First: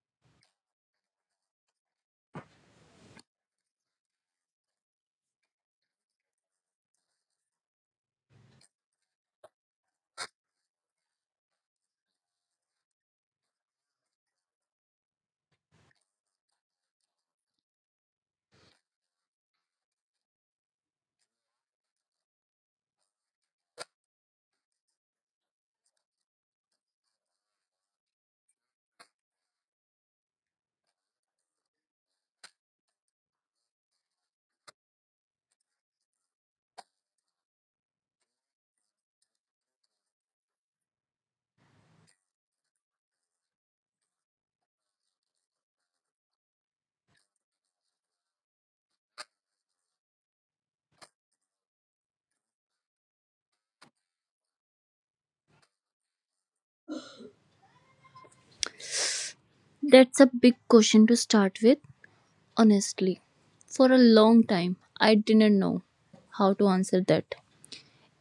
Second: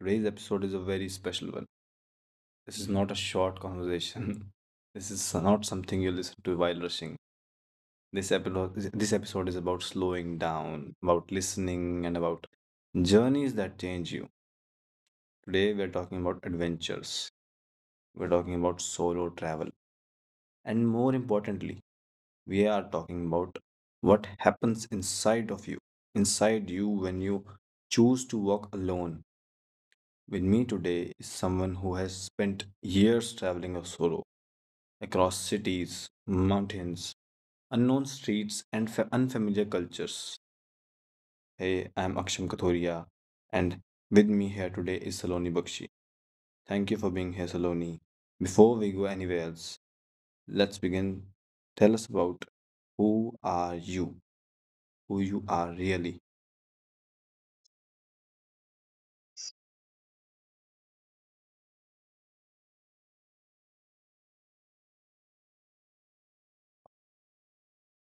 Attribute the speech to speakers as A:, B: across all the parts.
A: Today's episode is a very special one. This is not a short conversation. This is not something you listen to while rushing. This episode is about slowing down, about listening, and about journeys that change you. Today, we're talking about adventures. We're talking about solo travel. And more importantly, we are talking about what happens inside of you, inside you when you choose to walk alone. With me today is someone who has spent years traveling of solo across cities, mountains, unknown streets, and unfamiliar cultures. Hey, I'm Aksham Kathoria, and with me here today is Saloni Bakshi. Thank you for being here, Saloni. Before we go anywhere else, let's begin. Tell us about who are you, who you are really.
B: That's a big question to start with, honestly. For a long time, I didn't know how to answer that.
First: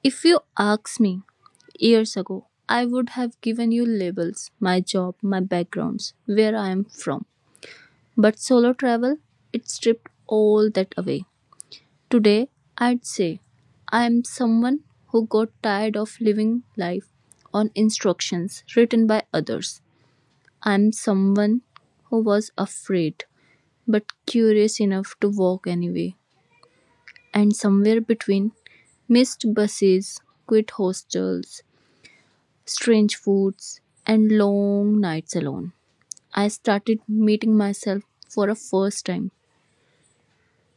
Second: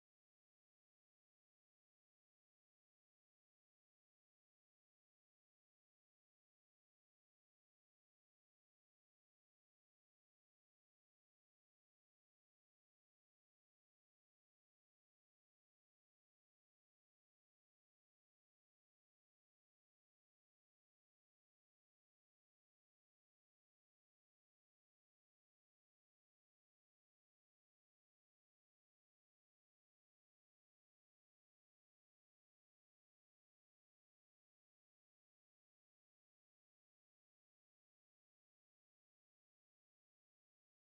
B: If you asked me years ago, I would have given you labels, my job, my backgrounds, where I am from. But solo travel, it stripped all that away. Today, I'd say I am someone who got tired of living life on instructions written by others. I am someone who was afraid but curious enough to walk anyway. And somewhere between, missed buses, quit hostels, strange foods, and long nights alone, I started meeting myself for a first time.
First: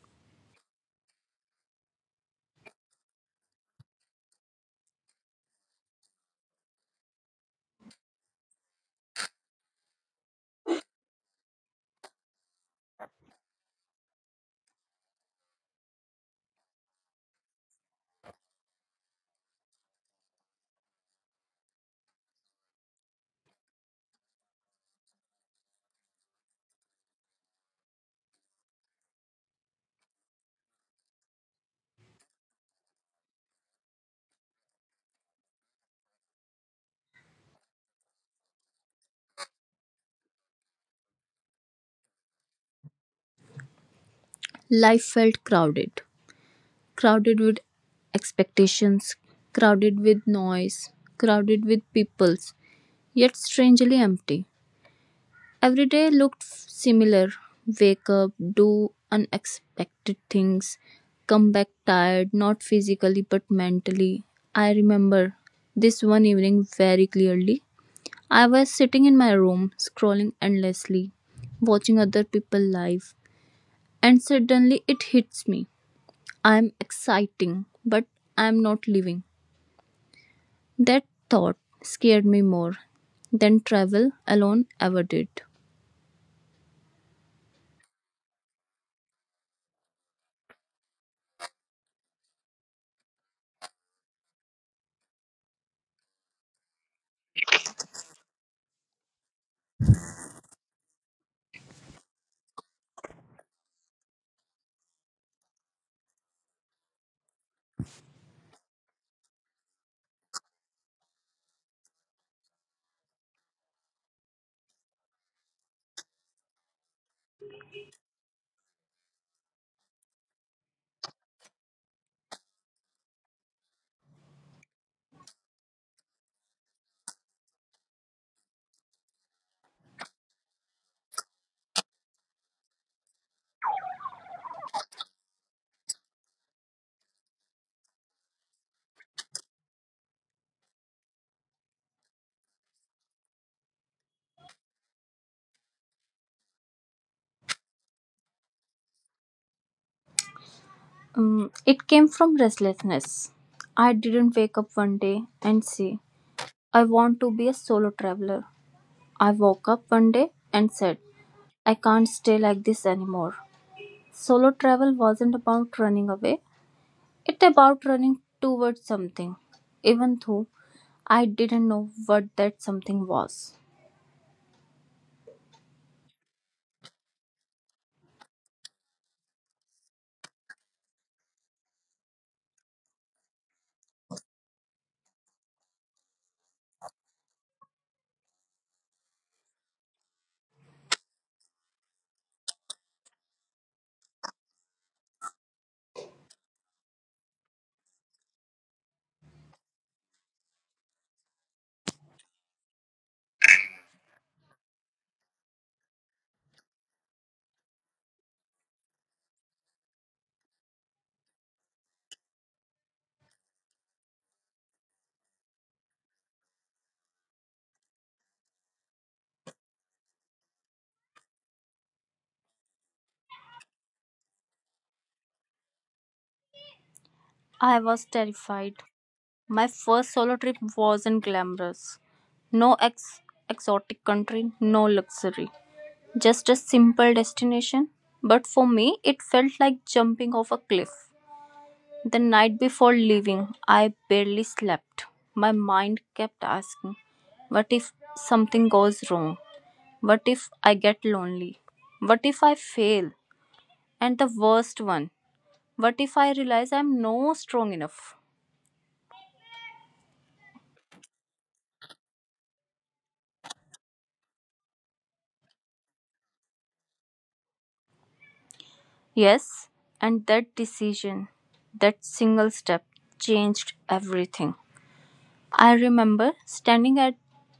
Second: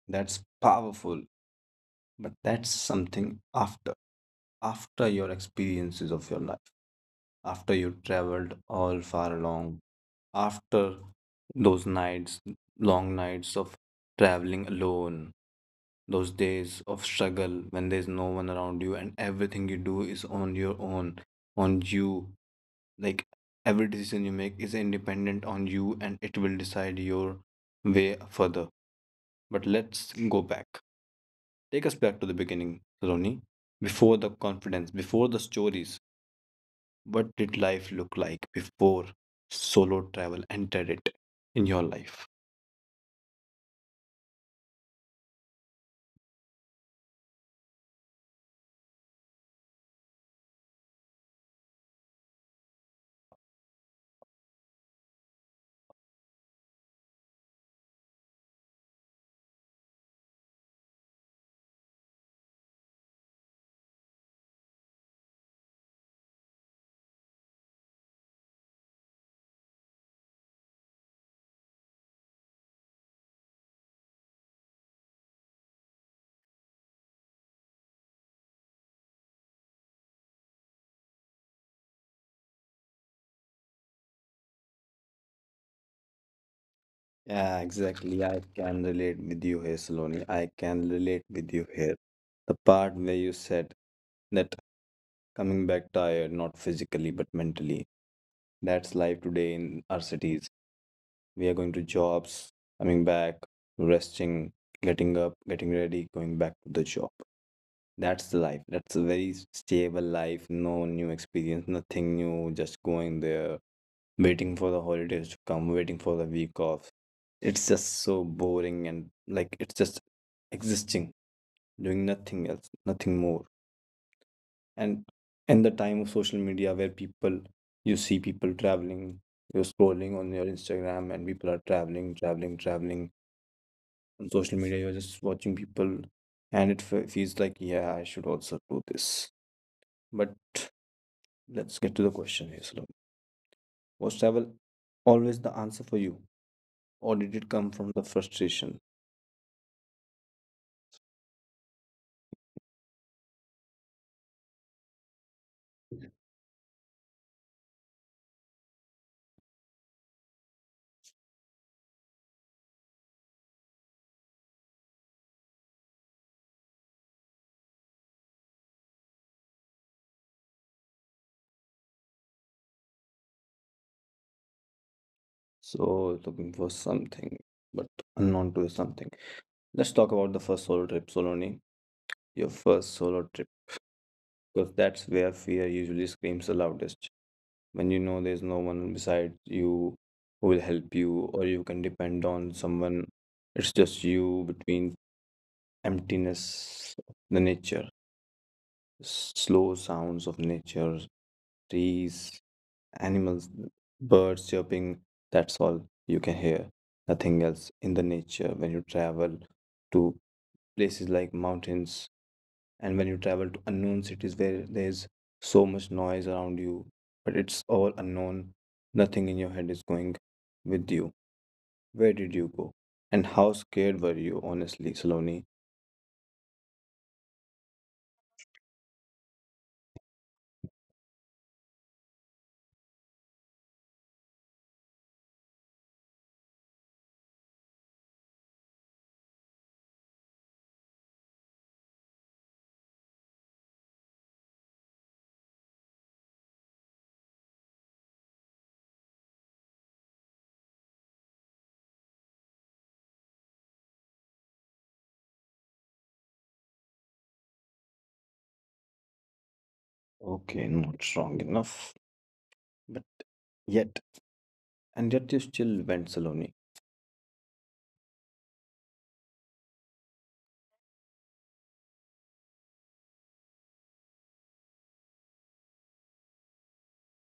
A: That's powerful, but that's something after after your experiences of your life, after you traveled all far along, after those nights, long nights of traveling alone, those days of struggle when there's no one around you and everything you do is on your own, on you. Like every decision you make is independent on you and it will decide your way further. But let's go back. Take us back to the beginning, Roni. Before the confidence, before the stories. What did life look like before solo travel entered it in your life?
B: Life felt crowded, crowded with expectations, crowded with noise, crowded with peoples, yet strangely empty. Every day looked similar wake up, do unexpected things, come back tired, not physically but mentally. I remember this one evening very clearly. I was sitting in my room, scrolling endlessly, watching other people live, and suddenly it hits me. I'm exciting, but I'm not living. That thought scared me more than travel alone ever did.
A: Yeah, exactly. I can relate with you here, Saloni. I can relate with you here. The part where you said that coming back tired, not physically but mentally. That's life today in our cities. We are going to jobs, coming back, resting, getting up, getting ready, going back to the job. That's the life. That's a very stable life. No new experience, nothing new. Just going there, waiting for the holidays to come, waiting for the week off. It's just so boring and like it's just existing, doing nothing else, nothing more. And in the time of social media where people you see people traveling, you're scrolling on your Instagram and people are traveling, traveling, traveling. On social media, you're just watching people and it feels like, yeah, I should also do this. But let's get to the question here, Slow. Was travel always the answer for you? Or did it come from the frustration?
B: It came from restlessness. I didn't wake up one day and say, I want to be a solo traveler. I woke up one day and said, I can't stay like this anymore. Solo travel wasn't about running away, it about running towards something, even though I didn't know what that something was.
A: So looking for something, but unknown to something. Let's talk about the first solo trip, Soloni. Your first solo trip, because that's where fear usually screams the loudest. When you know there's no one beside you who will help you, or you can depend on someone. It's just you between emptiness, of the nature, slow sounds of nature, trees, animals, birds chirping, that's all you can hear. Nothing else in the nature when you travel to places like mountains and when you travel to unknown cities where there's so much noise around you, but it's all unknown. Nothing in your head is going with you. Where did you go? And how scared were you, honestly, Saloni?
B: I was terrified. My first solo trip wasn't glamorous. No ex- exotic country, no luxury. Just a simple destination, but for me it felt like jumping off a cliff. The night before leaving, I barely slept. My mind kept asking, what if something goes wrong? What if I get lonely? What if I fail? And the worst one, what if I realize I'm no strong enough?
A: Okay, not strong enough. But yet, and yet you still went, Saloni.
B: Yes, and that decision, that single step changed everything. I remember standing at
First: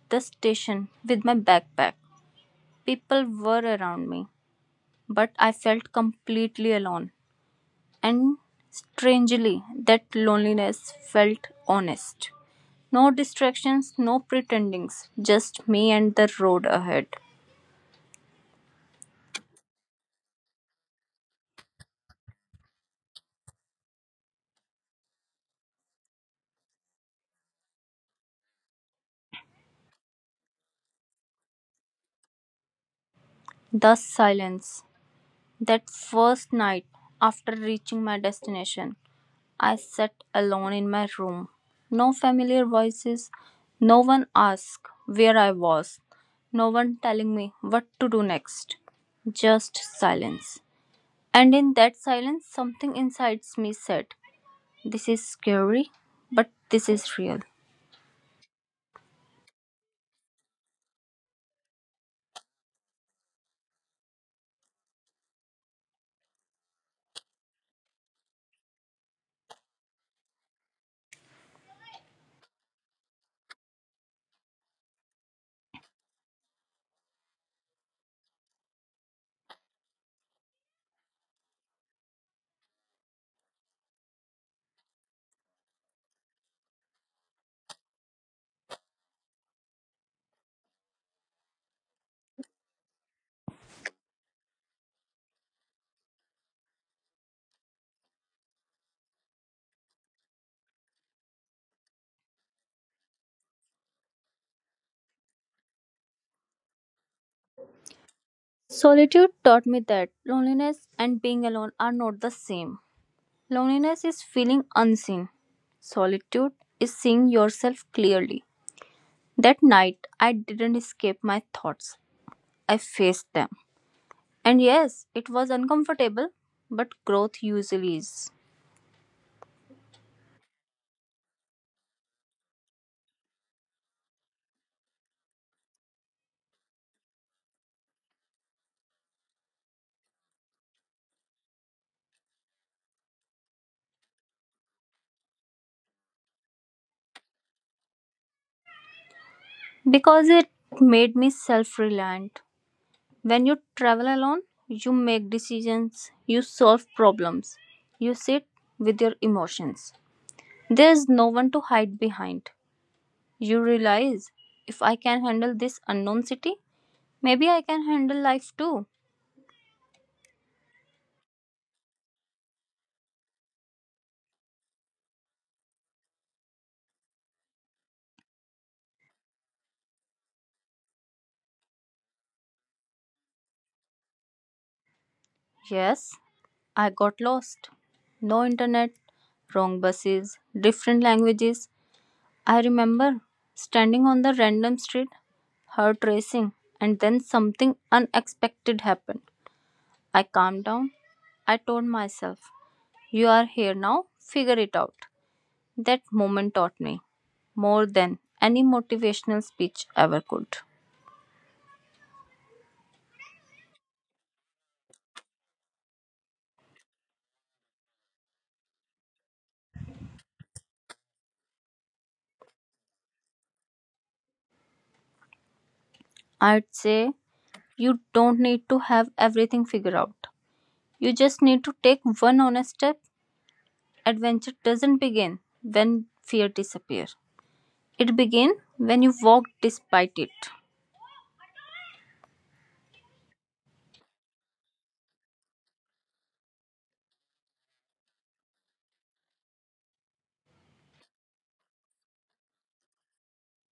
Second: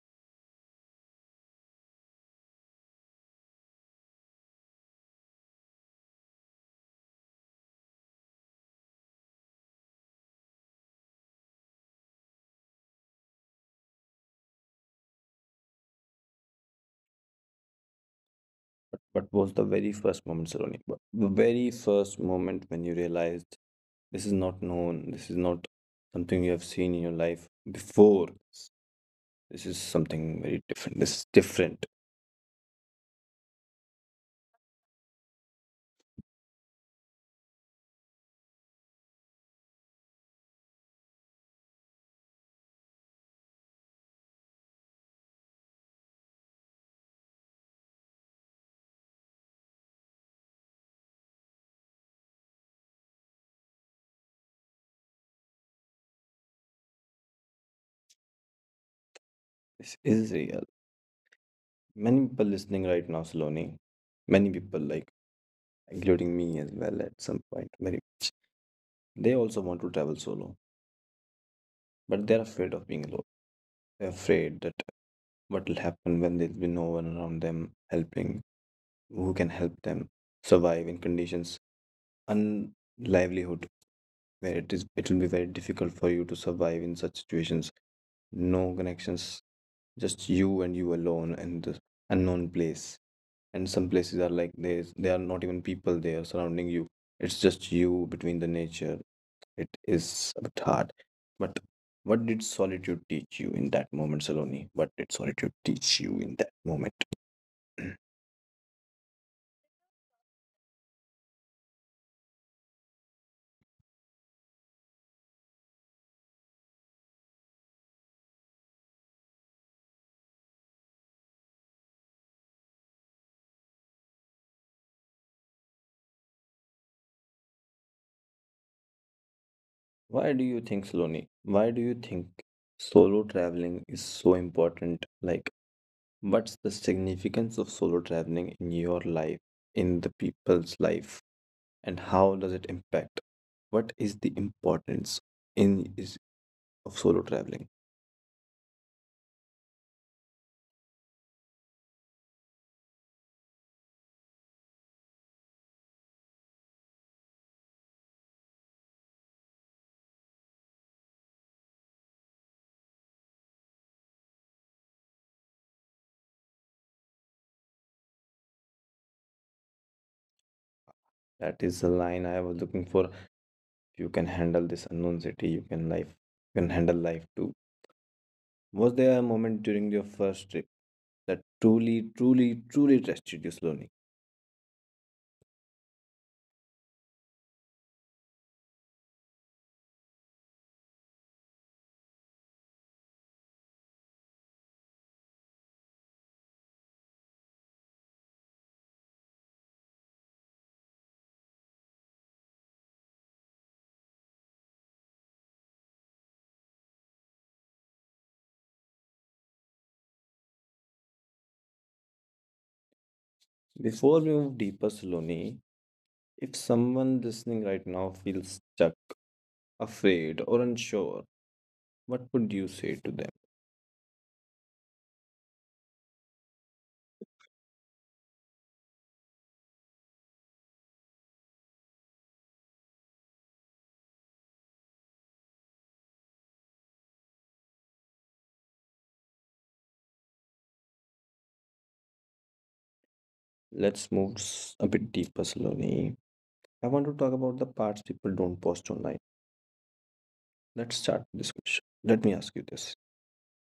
B: the station with my backpack. People were around me, but I felt completely alone. And strangely, that loneliness felt honest. No distractions, no pretendings, just me and the road ahead.
A: But was the very first moment, Saloni? But the very first moment when you realized this is not known, this is not something you have seen in your life before. This is something very different. This is different.
B: The silence. That first night after reaching my destination I sat alone in my room. No familiar voices, no one asked where I was, no one telling me what to do next. Just silence. And in that silence, something inside me said, this is scary, but this is real.
A: This is real. Many people listening right now, Saloni, many people like including me as well at some point, very much. They also want to travel solo, but they're afraid of being alone. They're afraid that what will happen when there's been no one around them helping, who can help them survive in conditions unlivelihood, where it will be very difficult for you to survive in such situations. No connections, just you and you alone in the unknown place. And some places are like there are not even people there surrounding you. It's just you between the nature. It is a bit hard, but what did solitude teach you in that moment, Saloni? What did solitude teach you in that moment?
B: Solitude taught me that loneliness and being alone are not the same. Loneliness is feeling unseen. Solitude is seeing yourself clearly. That night, I didn't escape my thoughts. I faced them. And yes, it was uncomfortable, but growth usually is.
A: Why do you think, Sloni? Why do you think solo traveling is so important? Like, what's the significance of solo traveling in your life, in the people's life? And how does it impact? What is the importance in is of solo traveling?
B: Because it made me self reliant. When you travel alone, you make decisions, you solve problems, you sit with your emotions. There is no one to hide behind. You realize if I can handle this unknown city, maybe I can handle life too.
A: That is the line I was looking for. You can handle this unknown city. You can life. You can handle life too. Was there a moment during your first trip that truly, truly, truly tested you, Saloni?
B: Yes, I got lost. No internet, wrong buses, different languages, I remember standing on the random street, heart racing, and then something unexpected happened. I calmed down. I told myself, you are here now, figure it out. That moment taught me more than any motivational speech ever could.
A: Before we move deeper, Saloni, if someone listening right now feels stuck, afraid, or unsure, what would you say to them?
B: I'd say, you don't need to have everything figured out. You just need to take one honest step. Adventure doesn't begin when fear disappears, it begins when you walk despite it.
A: Let's move a bit deeper, Saloni. I want to talk about the parts people don't post online. Let's start with this question. Let me ask you this.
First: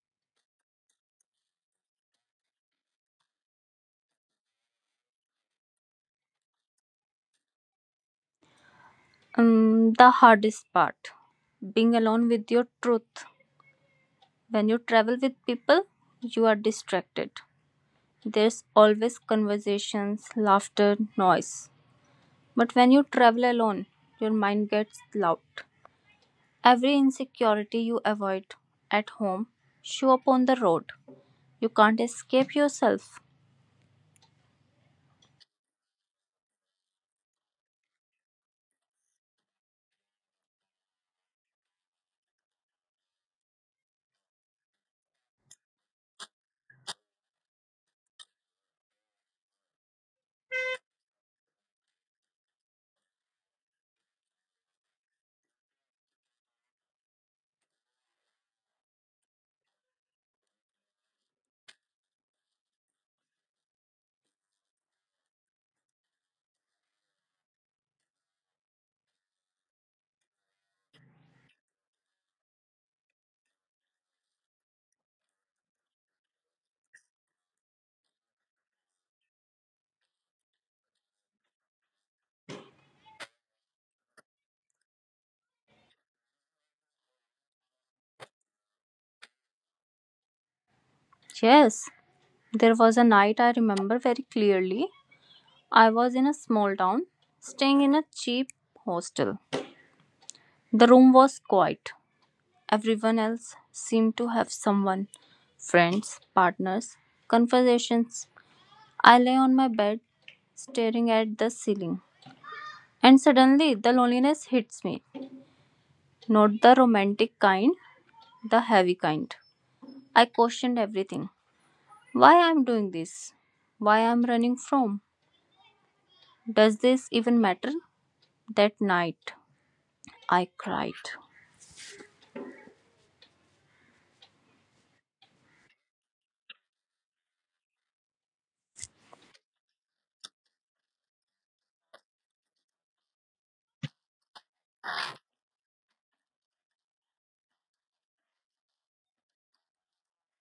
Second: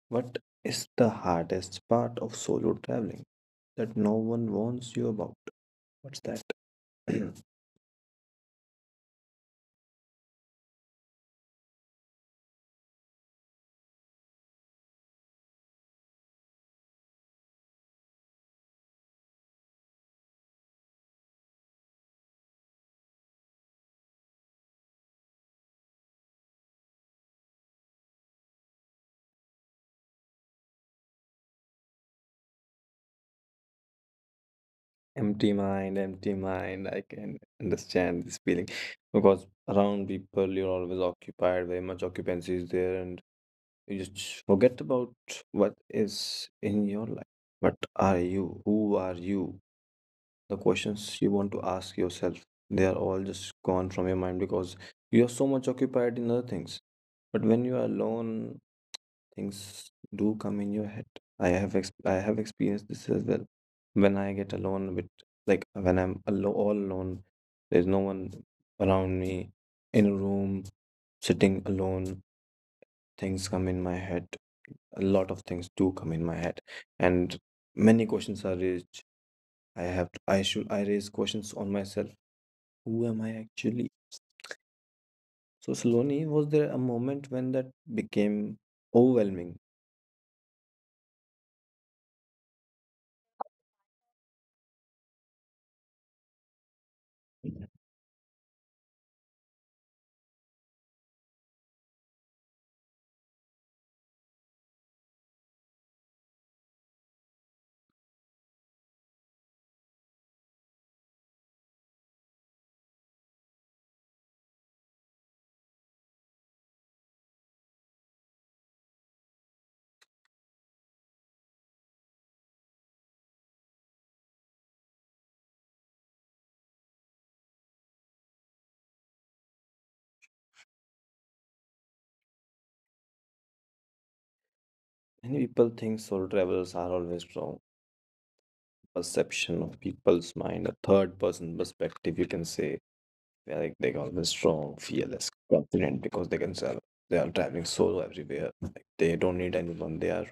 A: What is the hardest part of solo traveling that no one warns you about? What's that?
B: The hardest part being alone with your truth. When you travel with people, you are distracted. There's always conversations, laughter, noise. But when you travel alone, your mind gets loud. Every insecurity you avoid at home show up on the road. You can't escape yourself.
A: Empty mind, empty mind, I can understand this feeling, because around people you're always occupied, very much occupancy is there, and you just forget about what is in your life, what are you, who are you. The questions you want to ask yourself, they are all just gone from your mind because you are so much occupied in other things. But when you are alone, things do come in your head. I have experienced this as well. When I get alone with, like when all alone, there's no one around me, in a room, sitting alone, things come in my head, a lot of things do come in my head, and many questions are raised. I have i should i raise questions on myself. Who am I actually? So slowly, was there a moment when that became overwhelming?
B: Yes, there was a night I remember very clearly. I was in a small town,
A: Many
B: staying in a cheap hostel. The room was quiet; everyone else seemed to have someone friends, partners, conversations. I lay on my bed, staring at the ceiling. And suddenly the loneliness hits me. Not the romantic kind, the heavy kind. I questioned everything. Why I'm doing this? Why I'm running from? Does this even matter? That night, I cried.
A: people think soul travelers are always wrong. Perception of people's mind, a third person perspective, you can say they're like they're always strong, fearless, confident because they can sell. They are traveling solo everywhere. Like they don't need anyone. They are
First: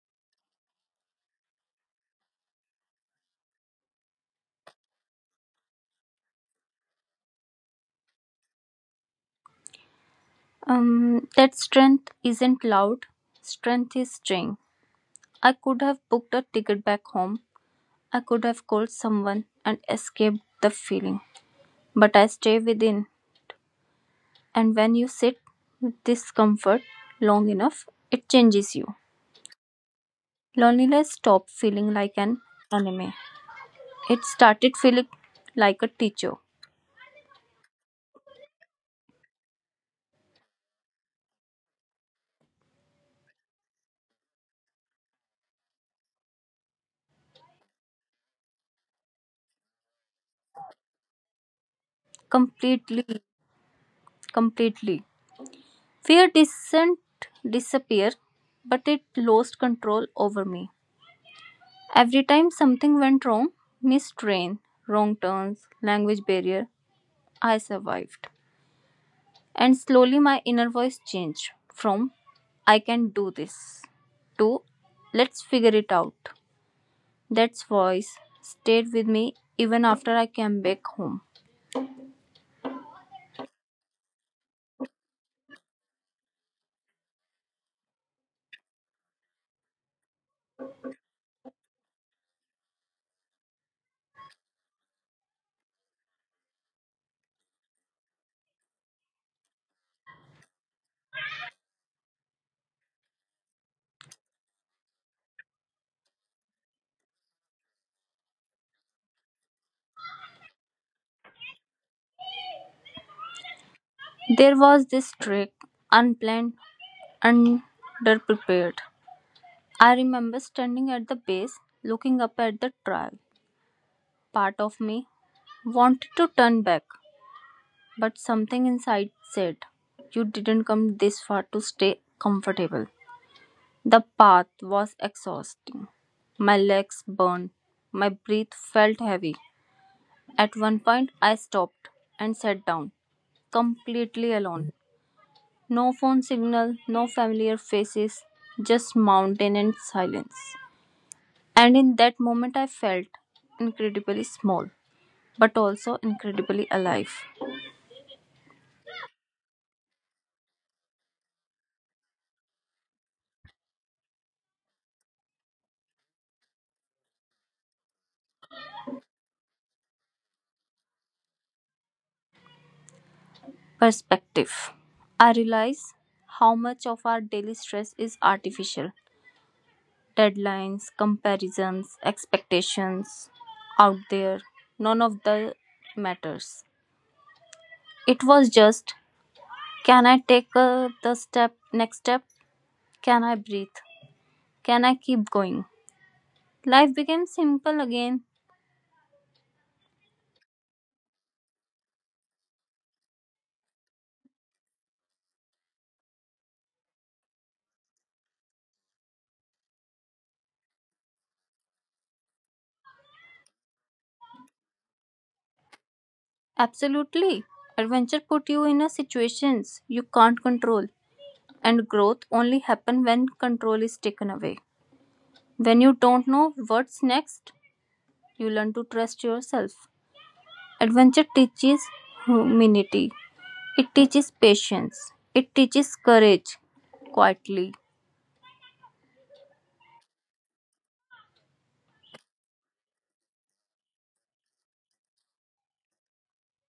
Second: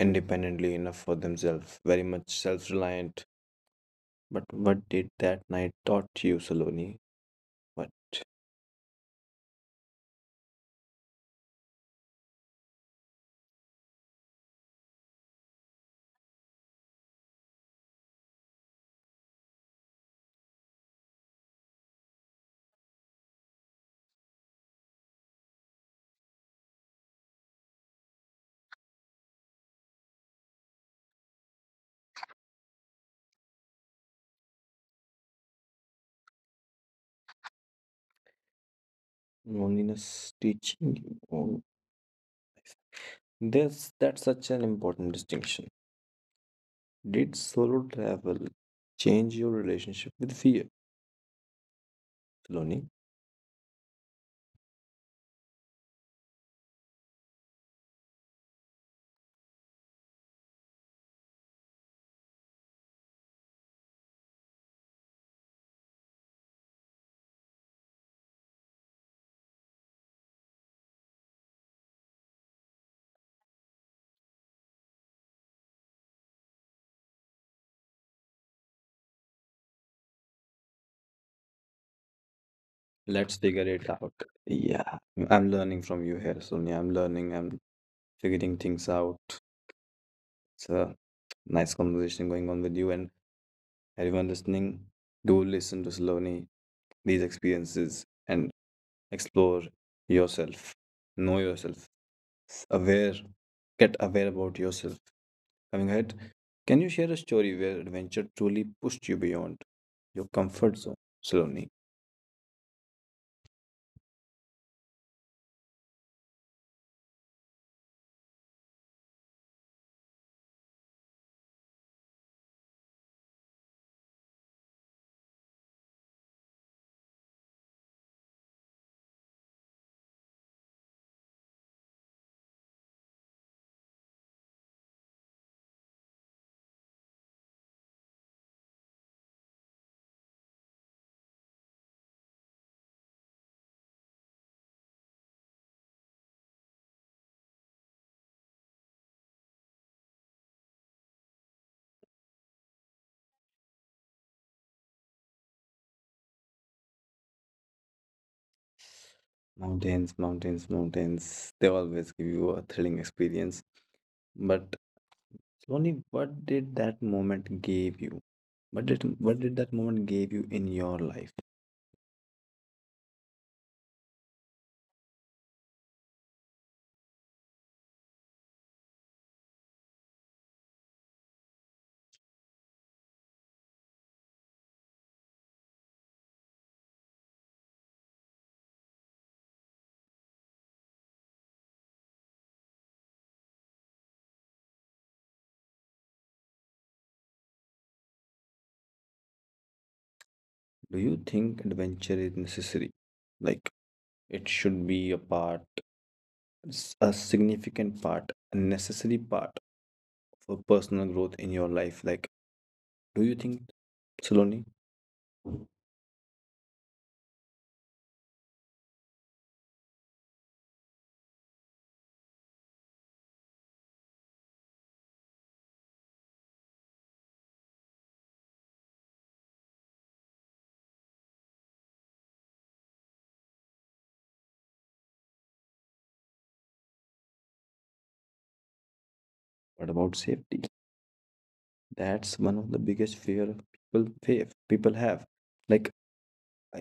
A: independently enough for themselves, very much self-reliant. But what did that night taught you, Saloni? What
B: That strength isn't loud. Strength is strange. I could have booked a ticket back home. I could have called someone and escaped the feeling. But I stay within. And when you sit with discomfort long enough, it changes you. Loneliness stopped feeling like an enemy. It started feeling like a teacher.
A: loneliness teaching you? This that's such an important distinction. Did solo travel change your relationship with fear, Loni?
B: Completely, completely. Fear didn't disappear, but it lost control over me. Every time something went wrong, missed train, wrong turns, language barrier, I survived. And slowly my inner voice changed from I can do this to let's figure it out. That voice stayed with me even after I came back home.
A: Let's figure it out. Yeah, I'm learning from you here, Sonia. I'm learning. I'm figuring things out. It's a nice conversation going on with you and everyone listening. Do listen to Saloni, these experiences, and explore yourself. Know yourself. Aware, get aware about yourself. Having ahead, can you share a story where adventure truly pushed you beyond your comfort zone? Slowly.
B: There was this trick, unplanned, underprepared. I remember standing at the base, looking up at the trail. Part of me wanted to turn back, but something inside said, you didn't come this far to stay comfortable. The path was exhausting. My legs burned. My breath felt heavy. At one point, I stopped and sat down, completely alone. No phone signal, no familiar faces, just mountain and silence. And in that moment, I felt incredibly small, but also incredibly alive.
A: Mountains, mountains, mountains, they always give you a thrilling experience. But slowly, what did that moment give you? What did that moment give you in your life?
B: Perspective. I realize how much of our daily stress is artificial, deadlines, comparisons, expectations out there, none of the matters. It was just can I take the step next step? Can I breathe? Can I keep going? Life became simple again.
A: Do you think adventure is necessary? Like it should be a part, a significant part, a necessary part for personal growth in your life. Like, do you think, Saloni? What
B: Absolutely. Adventure put you in a situations you can't control and growth only happen when control is taken away. When you don't know what's next, you learn to trust yourself. Adventure teaches humility. It teaches patience. It teaches courage quietly.
A: about safety? That's one of the biggest fear people have. Like,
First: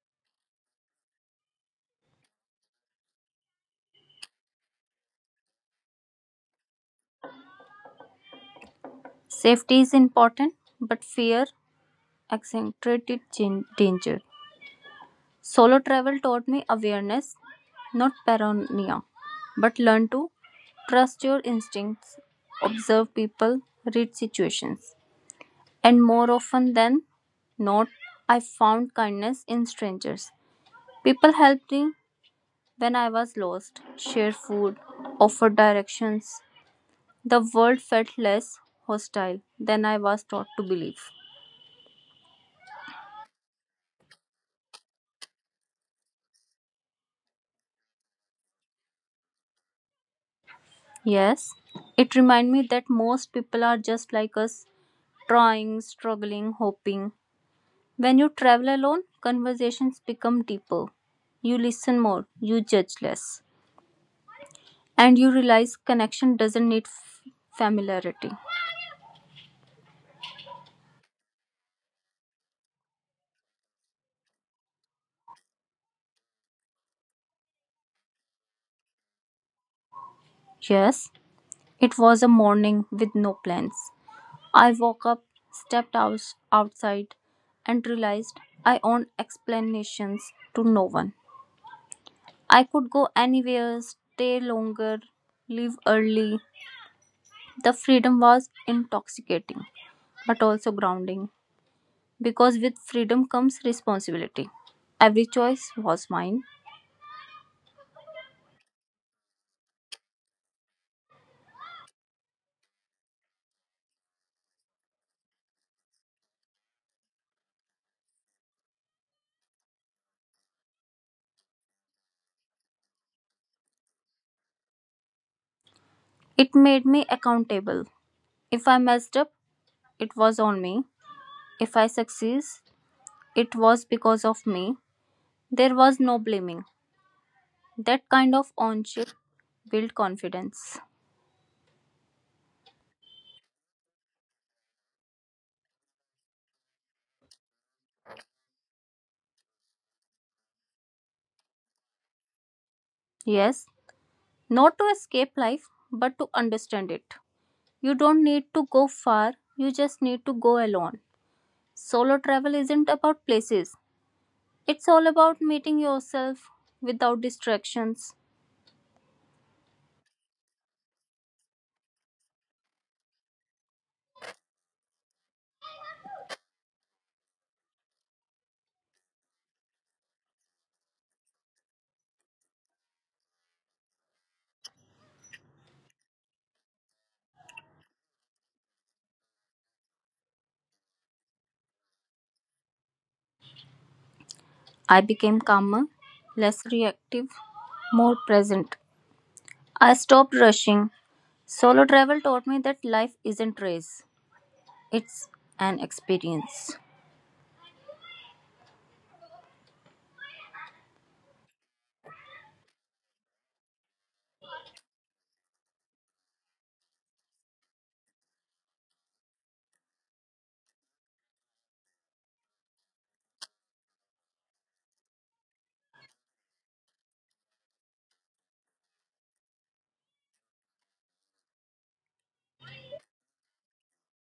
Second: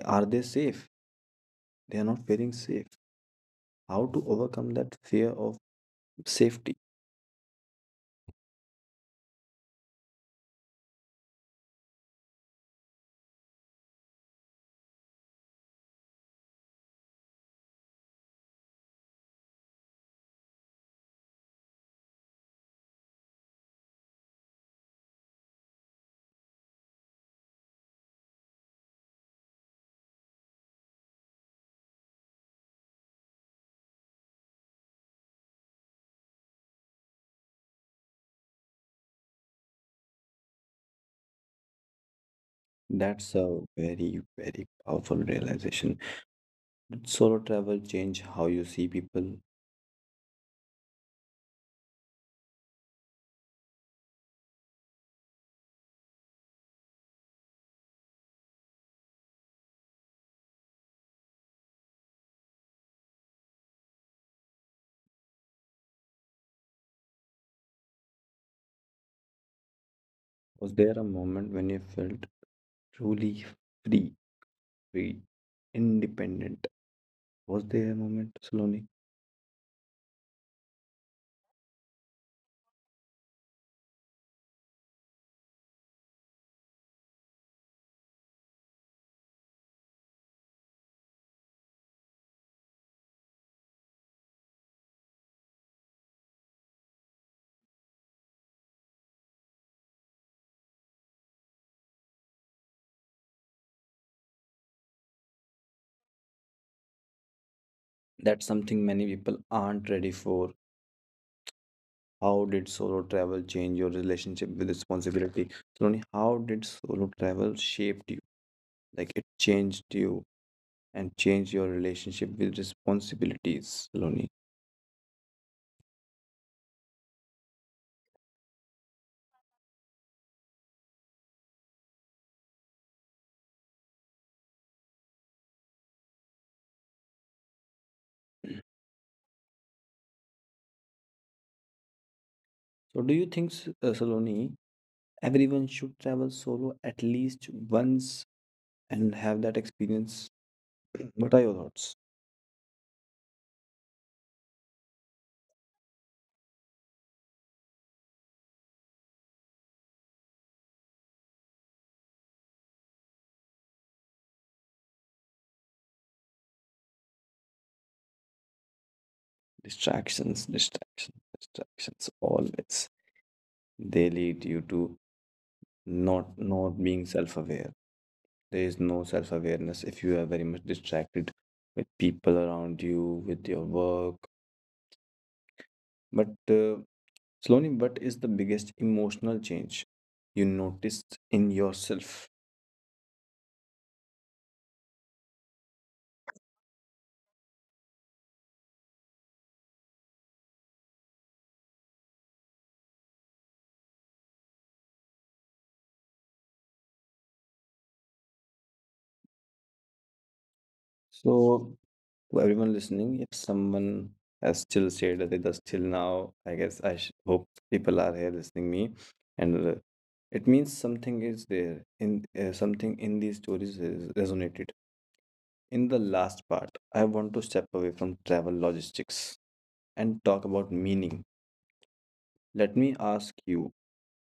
A: are they safe? They are not feeling safe. How to overcome that fear of safety?
B: Safety is important, but fear accentuated danger. Solo travel taught me awareness, not paranoia, but learn to trust your instincts, observe people, read situations. And more often than not, I found kindness in strangers. People helped me when I was lost, shared food, offered directions, the world felt less hostile than I was taught to believe.
A: That's a very very powerful realization. Solo travel change how you see people.
B: Yes, it reminded me that most people are just like us, trying, struggling, hoping. When you travel alone, conversations become deeper. You listen more, you judge less, and you realize connection doesn't need familiarity.
A: Was there a moment when you felt truly free, free, independent? Was there a moment, Saloni?
B: Yes, it was a morning with no plans. I woke up, stepped out outside, and realized I owned explanations to no one. I could go anywhere, stay longer, leave early. The freedom was intoxicating, but also grounding, because with freedom comes responsibility. Every choice was mine.
A: That's something many people aren't ready for. How did solo travel change your relationship with responsibility? Saloni, how did solo travel shape you? Like it changed you and changed your relationship with responsibilities, Saloni.
B: It made me accountable. If I messed up, it was on me. If I succeed, it was because of me. There was no blaming. That kind of ownership built confidence.
A: So, do you think, Saloni, everyone should travel solo at least once and have that experience? What are your thoughts?
B: Yes, not to escape life, but to understand it. You don't need to go far, you just need to go alone. Solo travel isn't about places, it's all about meeting yourself without distractions.
A: Distractions, distractions, distractions. Always they lead you to not being self-aware. There is no self-awareness if you are very much distracted with people around you, with your work. But slowly, what is the biggest emotional change you noticed in yourself?
B: I became calmer, less reactive, more present. I stopped rushing. Solo travel taught me that life isn't race, it's an experience
A: So to everyone listening, if someone has still stayed with us till now, I guess hope people are here listening me, and it means something is there in something in these stories is resonated. In the last part, I want to step away from travel logistics and talk about meaning. Let me ask you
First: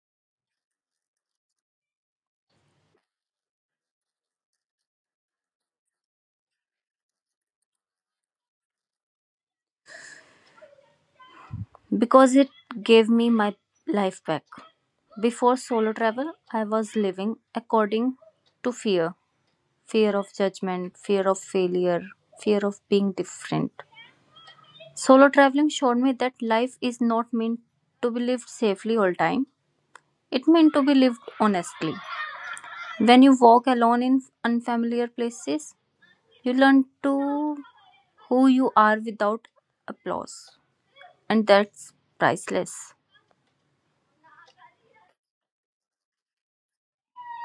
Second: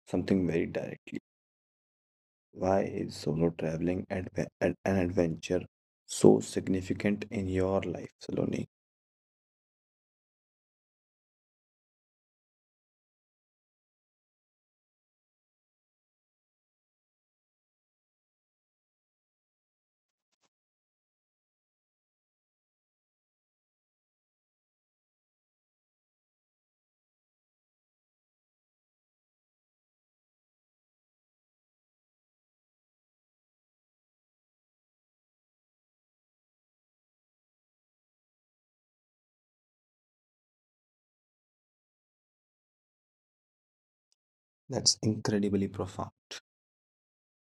A: something very directly. Why is solo traveling an adventure so significant in your life, Saloni?
B: because it gave me my life back. Before solo travel, I was living according to fear, fear of judgment, fear of failure, fear of being different. Solo traveling showed me that life is not meant to be lived safely all time. It meant to be lived honestly. When you walk alone in unfamiliar places, you learn to who you are without applause, and that's priceless.
A: That's incredibly profound.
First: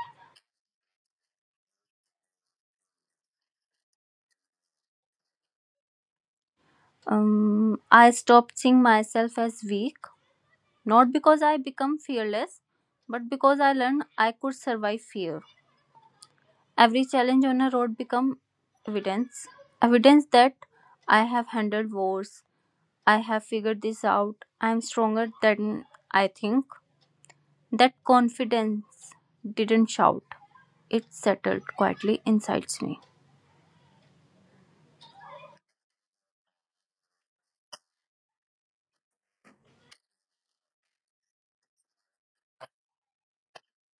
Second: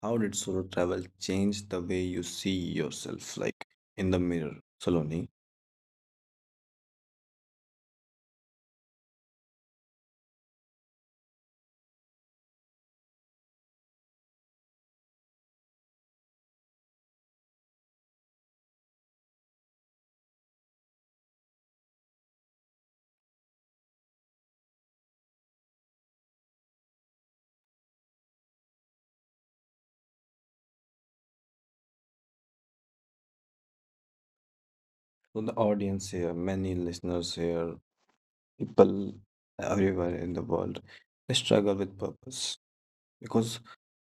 A: How did solo travel change the way you see yourself, like in the mirror, Saloni?
B: I stopped seeing myself as weak, not because I become fearless, but because I learned I could survive fear. Every challenge on a road become evidence. Evidence that I have handled wars. I have figured this out. I am stronger than I think. That confidence didn't shout. It settled quietly inside me.
A: So the audience here, many listeners here, people everywhere in the world, they struggle with purpose, because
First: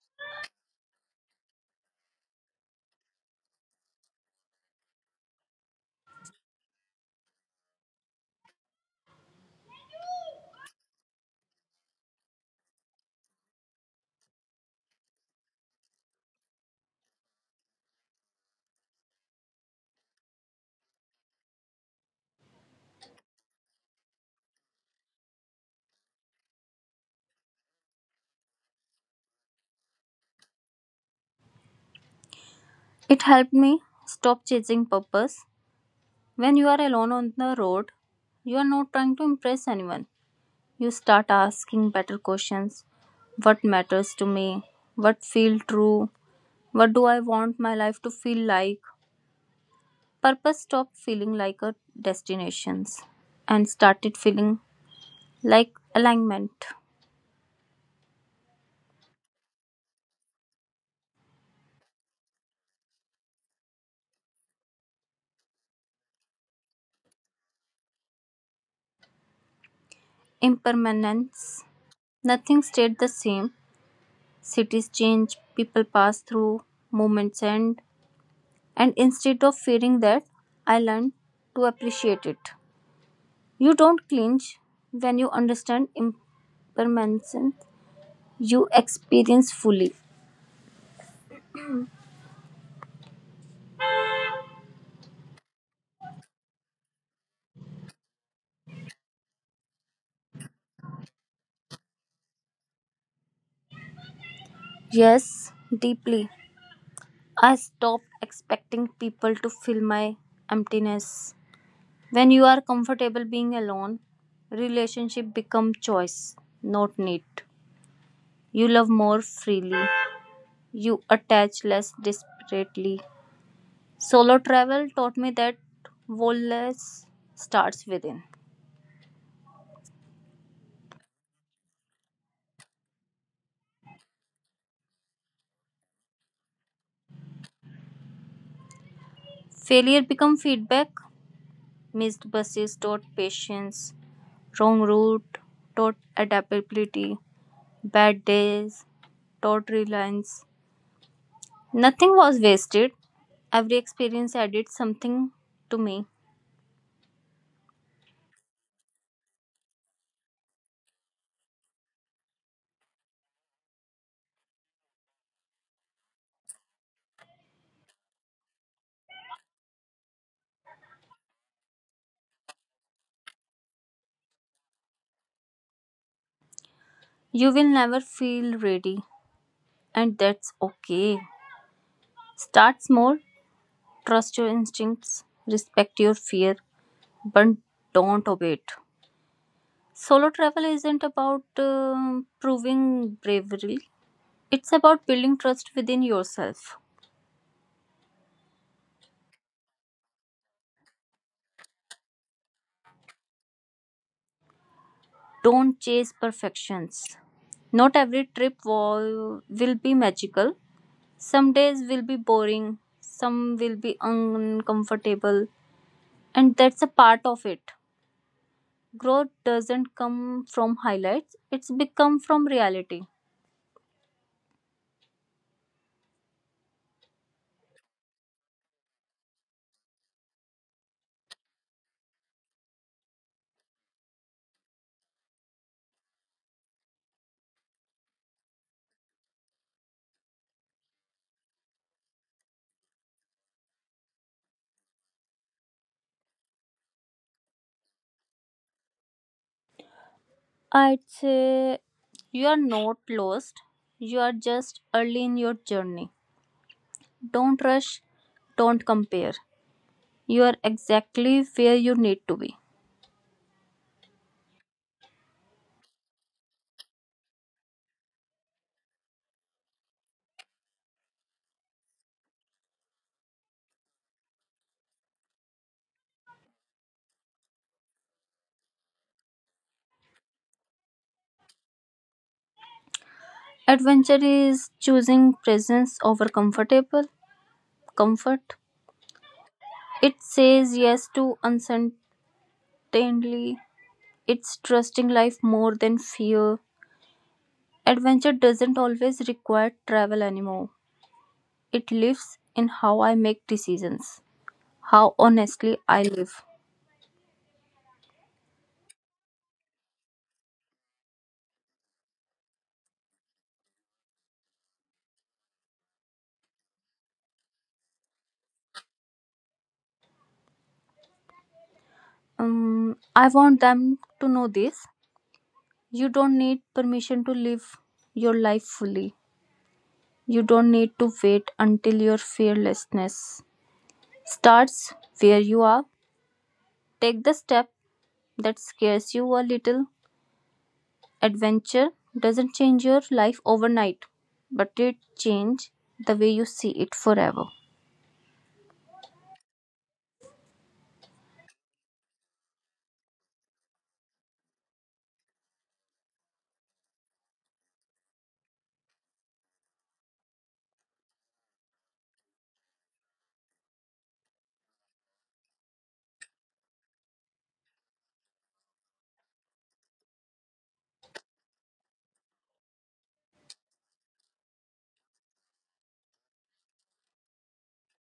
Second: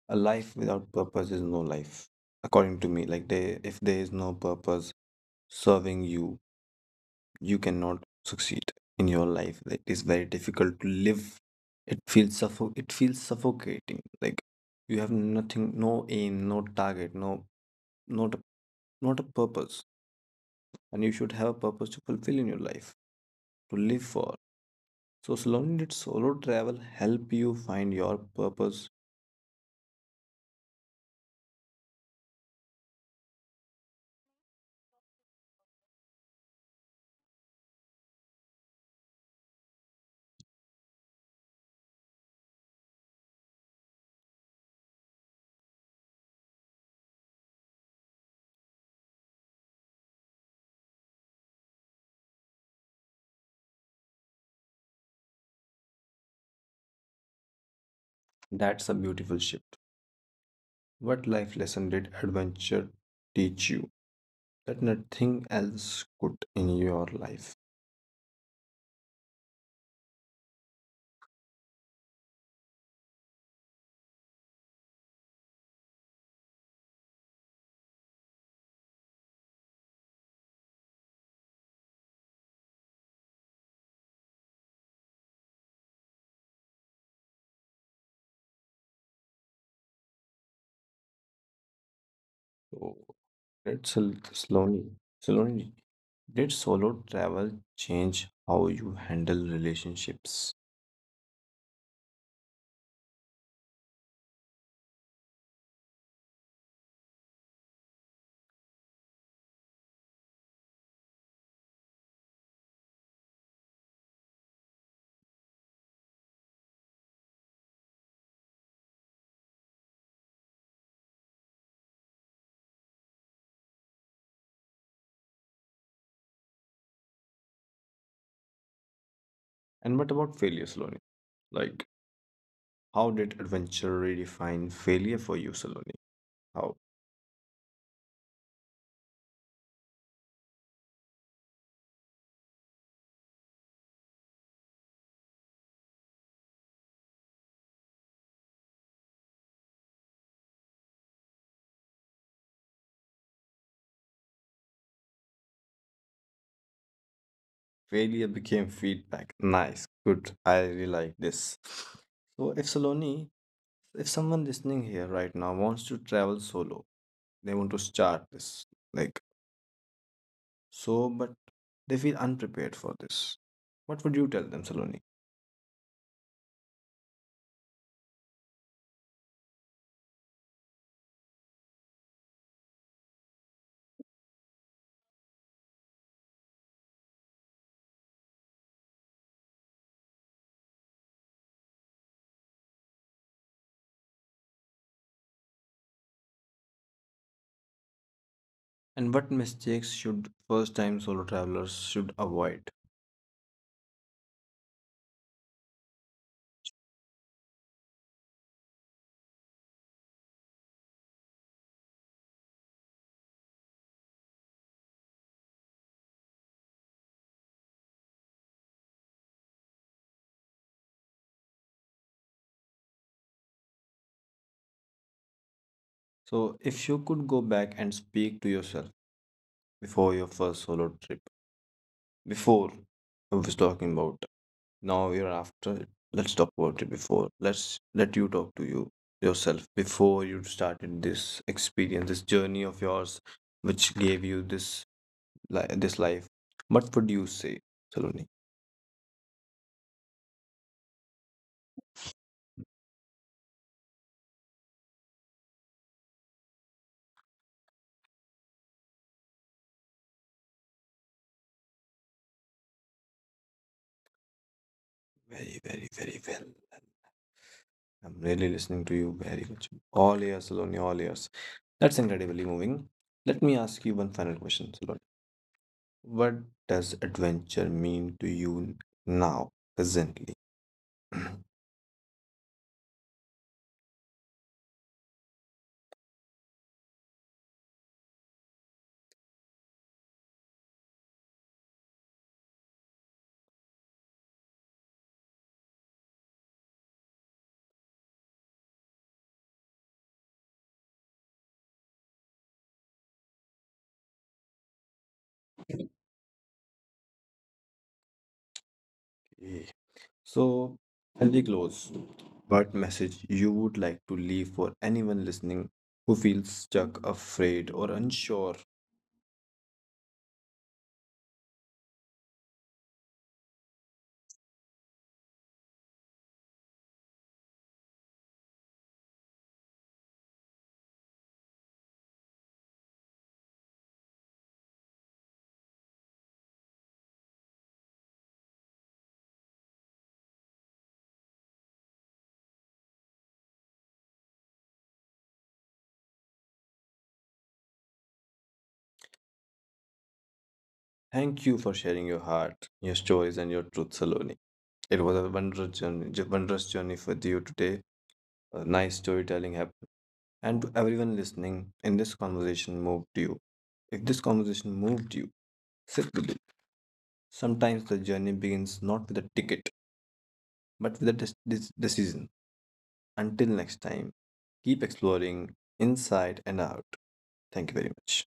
A: a life without purpose is no life, according to me. Like they, if there is no purpose serving you, you cannot succeed in your life. Like, it is very difficult to live. It feels it feels suffocating. Like you have nothing, no aim, no target, no not a, not a purpose, and you should have a purpose to fulfill in your life, to live for. So slowly, did solo travel help you find your purpose?
B: It helped me stop chasing purpose. When you are alone on the road, you are not trying to impress anyone. You start asking better questions. What matters to me? What feel true? What do I want my life to feel like? Purpose stopped feeling like a destination and started feeling like alignment,
A: That's a beautiful shift. What life lesson did adventure teach you that nothing else could in your life?
B: impermanence. Nothing stayed the same. Cities change, people pass through, moments, end. And instead of fearing that, I learned to appreciate it. You don't clinch when you understand impermanence, you experience fully.
A: So it's slowly, slowly, did solo travel change how you handle relationships?
B: Yes, deeply. I stopped expecting people to fill my emptiness. When you are comfortable being alone, relationship become choice, not need. You love more freely. You attach less desperately. Solo travel taught me that wholeness starts within.
A: And what about failure, Saloni? Like how did adventure redefine failure for you, Saloni? How
B: Failure become feedback. Missed buses taught patience. Wrong route taught adaptability. Bad days taught reliance. Nothing was wasted. Every experience added something to me.
A: failure became feedback. Nice, good. I really like this. So, if Saloni, if someone listening here right now wants to travel solo, they want to start this, like so, but they feel unprepared for this. What would you tell them, Saloni?
B: You will never feel ready, and that's okay. Start small, trust your instincts, respect your fear, but don't obey it. Solo travel isn't about proving bravery, it's about building trust within yourself.
A: And what mistakes should first time solo travelers should avoid?
B: Don't chase perfections. Not every trip will be magical, some days will be boring, some will be uncomfortable, and that's a part of it. Growth doesn't come from highlights, it's become from reality.
A: So, if you could go back and speak to yourself before your first solo trip, before I was talking about now you're after. Let's talk about it before. Let's let you talk to you yourself before you started this experience, this journey of yours, which gave you this this life. What would you say, Saloni?
B: I'd say you are not lost, you are just early in your journey. Don't rush, don't compare. You are exactly where you need to be.
A: Very, very, very well. I'm really listening to you very much. All ears, Saloni, all ears. That's incredibly moving. Let me ask you one final question, Saloni. What does adventure mean to you now, presently?
B: Adventure is choosing presence over comfortable comfort. It says yes to uncertainty. It's trusting life more than fear. Adventure doesn't always require travel anymore. It lives in how I make decisions, how honestly I live.
A: So, healthy close. What message you would like to leave for anyone listening who feels stuck, afraid, or unsure?
B: I want them to know this. You don't need permission to live your life fully. You don't need to wait until your fearlessness starts where you are. Take the step that scares you a little adventure doesn't change your life overnight, but it changes the way you see it forever.
A: Thank you for sharing your heart, your stories, and your truth, Saloni. It was a wondrous journey, wondrous journey for you today. A nice storytelling happened, and to everyone listening, in this conversation moved you. If this conversation moved you, sit with it. Sometimes the journey begins not with a ticket, but with a decision. Until next time, keep exploring inside and out. Thank you very much.